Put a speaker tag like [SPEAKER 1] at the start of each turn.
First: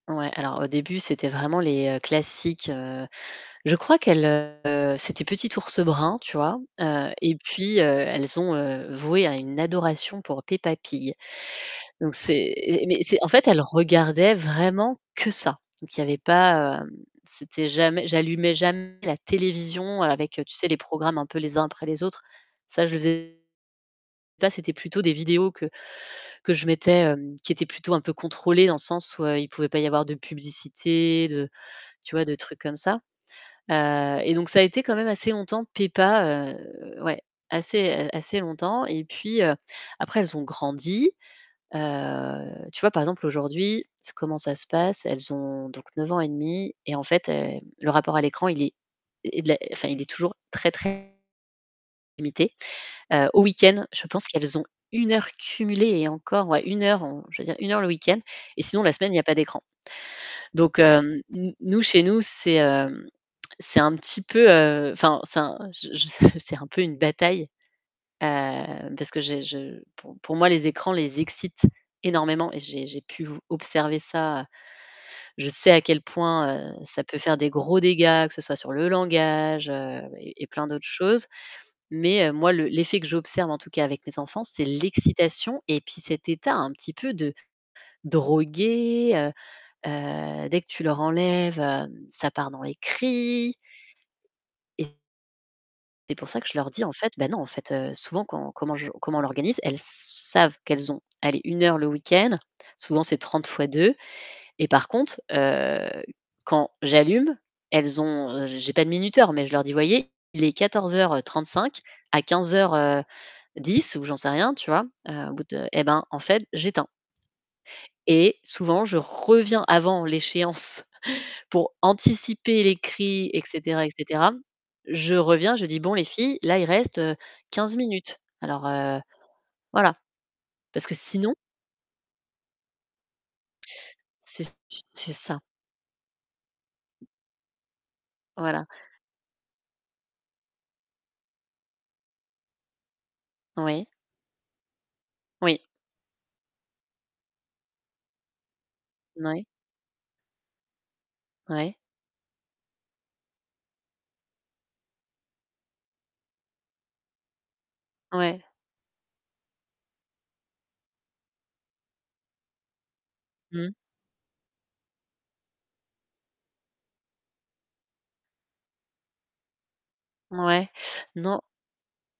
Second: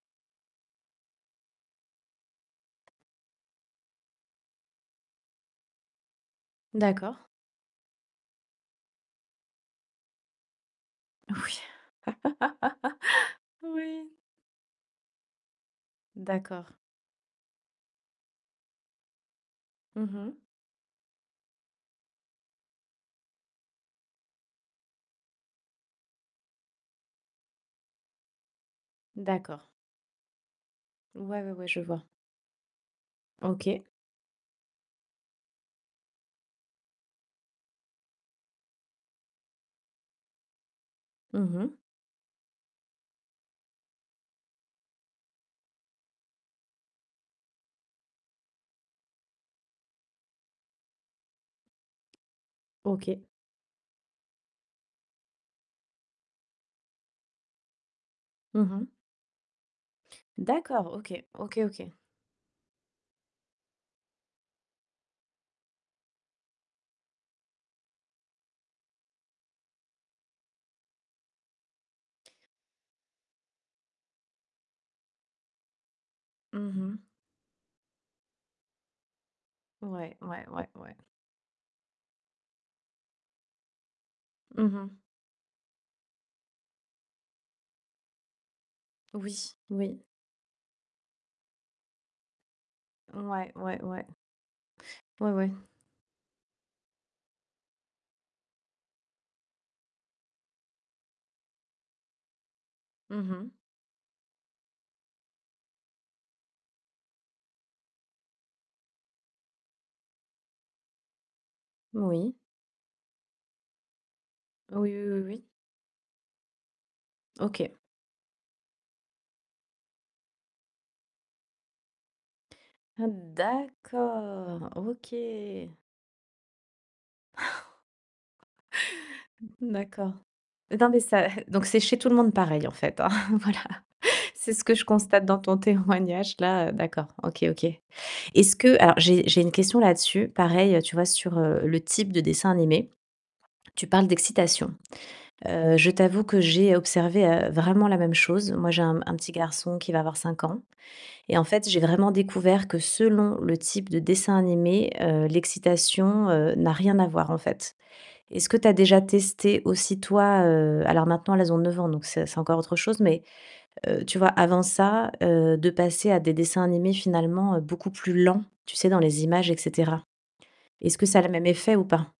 [SPEAKER 1] Ouais, alors au début, c'était vraiment les classiques, heu, je crois qu'elles, heu, c'était petit Ours Brun, tu vois
[SPEAKER 2] D'accord.
[SPEAKER 1] et heu, puis elles ont voué à une adoration pour Peppa Pig.
[SPEAKER 2] Oui.
[SPEAKER 1] Donc c'est heu, mais c'est en fait, elles
[SPEAKER 2] Oui.
[SPEAKER 1] regardaient vraiment que ça. Il y avait
[SPEAKER 2] D'accord.
[SPEAKER 1] pas, heu, c'était jamais, j'allumais jamais la télévision
[SPEAKER 2] Mmh
[SPEAKER 1] avec,
[SPEAKER 2] mh.
[SPEAKER 1] tu sais les programmes un peu les uns après les autres. Ça je faisais, pas c'était plutôt des vidéos que que je mettais, qui étaient plutôt un peu contrôlées dans le sens où il
[SPEAKER 2] D'accord.
[SPEAKER 1] pouvait pas y avoir de publicité,
[SPEAKER 2] Ouais,
[SPEAKER 1] de,
[SPEAKER 2] ouais, ouais je vois.
[SPEAKER 1] tu vois, de trucs comme ça et
[SPEAKER 2] OK.
[SPEAKER 1] heu, donc ça a été quand même assez longtemps, Peppa, ouais, assez, assez longtemps et puis heu, après, elles ont grandi,
[SPEAKER 2] Mmh mh.
[SPEAKER 1] heu, tu vois, par exemple aujourd'hui, comment ça se passe, elles ont donc 9 ans et demi et en fait le rapport à l'écran il est il est enfin il est toujours très très limité.
[SPEAKER 2] OK.
[SPEAKER 1] Au week-end, je pense qu'elles ont 1 heure cumulée et encore 1 heure, je veux dire 1 heure le week-end et
[SPEAKER 2] Mmh
[SPEAKER 1] sinon
[SPEAKER 2] mh.
[SPEAKER 1] la semaine il y a pas d'écran. Donc
[SPEAKER 2] D'accord,
[SPEAKER 1] hem,
[SPEAKER 2] OK,
[SPEAKER 1] n n
[SPEAKER 2] OK,
[SPEAKER 1] nous
[SPEAKER 2] OK.
[SPEAKER 1] chez nous, c'est, hem, c'est un petit peu, heu, enfin c'est un je je s je c'est un peu une bataille, heu, parce que j'ai je pou pour moi les écrans les excitent énormément et j'ai j'ai pu vous observer ça. Je sais à quel point, heu,
[SPEAKER 2] Mmh mh.
[SPEAKER 1] ça peut faire des gros dégâts, que ce soit sur le langage, heu
[SPEAKER 2] Ouais, ouais,
[SPEAKER 1] et plein
[SPEAKER 2] ouais,
[SPEAKER 1] d'autres
[SPEAKER 2] ouais.
[SPEAKER 1] choses. Mais heu, moi, l'effet que j'observe en tout cas avec mes enfants,
[SPEAKER 2] Mmh
[SPEAKER 1] c'est
[SPEAKER 2] mh.
[SPEAKER 1] l'excitation et puis cet état un petit peu de drogué,
[SPEAKER 2] Oui, oui.
[SPEAKER 1] heu, dès que tu leur enlèves, hem, ça part dans les
[SPEAKER 2] Ouais,
[SPEAKER 1] cris.
[SPEAKER 2] ouais, ouais.
[SPEAKER 1] Et
[SPEAKER 2] Ouais, ouais.
[SPEAKER 1] c'est pour ça que je leur dis en fait: «Bah non, en fait». Heu, souvent, quand comment je comment on l'organise, elles savent qu'elles ont, allez, 1 heure le week-end, souvent c'est
[SPEAKER 2] Mmh
[SPEAKER 1] 30
[SPEAKER 2] mh.
[SPEAKER 1] fois 2 et par contre, heu, quand j'allume, elles ont j'ai pas de minuteur, mais je leur dis: «Voyez, il est 14:35 à
[SPEAKER 2] Oui.
[SPEAKER 1] 15:10» ou j'en sais rien, tu
[SPEAKER 2] Oui,
[SPEAKER 1] vois?
[SPEAKER 2] oui,
[SPEAKER 1] Heu, au bout
[SPEAKER 2] oui.
[SPEAKER 1] de eh ben en fait j'éteins.
[SPEAKER 2] OK.
[SPEAKER 1] Et souvent, je reviens avant l'échéance pour anticiper les cris
[SPEAKER 2] Hem,
[SPEAKER 1] et cetera et cetera.
[SPEAKER 2] d'accord, OK.
[SPEAKER 1] Je reviens, je dis: «Bon les filles, là, il reste, heu, 15 minutes. Alors heu,
[SPEAKER 2] Mmh mh.
[SPEAKER 1] voilà»,
[SPEAKER 2] D'accord.
[SPEAKER 1] parce que sinon
[SPEAKER 2] [unintelligible] Donc c'est chez tout le monde pareil en fait, voilà.
[SPEAKER 1] C'est
[SPEAKER 2] C'est ce que je
[SPEAKER 1] c'est
[SPEAKER 2] constate dans
[SPEAKER 1] ça.
[SPEAKER 2] ton témoignage là, d'accord, OK, OK. Est-ce
[SPEAKER 1] Voilà.
[SPEAKER 2] que alors j'ai j'ai une question là-dessus, pareil tu vois sur le type de dessin animé.
[SPEAKER 1] Oui.
[SPEAKER 2] Tu parles d'excitation.
[SPEAKER 1] Oui.
[SPEAKER 2] Heu, je t'avoue que j'ai observé vraiment la même chose. Moi j'ai un un petit
[SPEAKER 1] Oui.
[SPEAKER 2] garçon qui va avoir 5 ans et en fait,
[SPEAKER 1] Ouais.
[SPEAKER 2] j'ai vraiment découvert que selon le type de dessin animé, heu, l'excitation, heu, n'a rien à voir, en fait.
[SPEAKER 1] Oui.
[SPEAKER 2] Est-ce que tu as déjà testé aussi toi, heu, alors maintenant elles ont 9 ans, donc, c'est c'est encore autre chose, mais,
[SPEAKER 1] Mmh.
[SPEAKER 2] heu, tu vois avant ça, heu, de passer à des dessins animés finalement beaucoup plus lents, tu sais dans les images et cetera.
[SPEAKER 1] Mouais,
[SPEAKER 2] Est-ce que ça a le
[SPEAKER 1] non
[SPEAKER 2] même effet ou pas?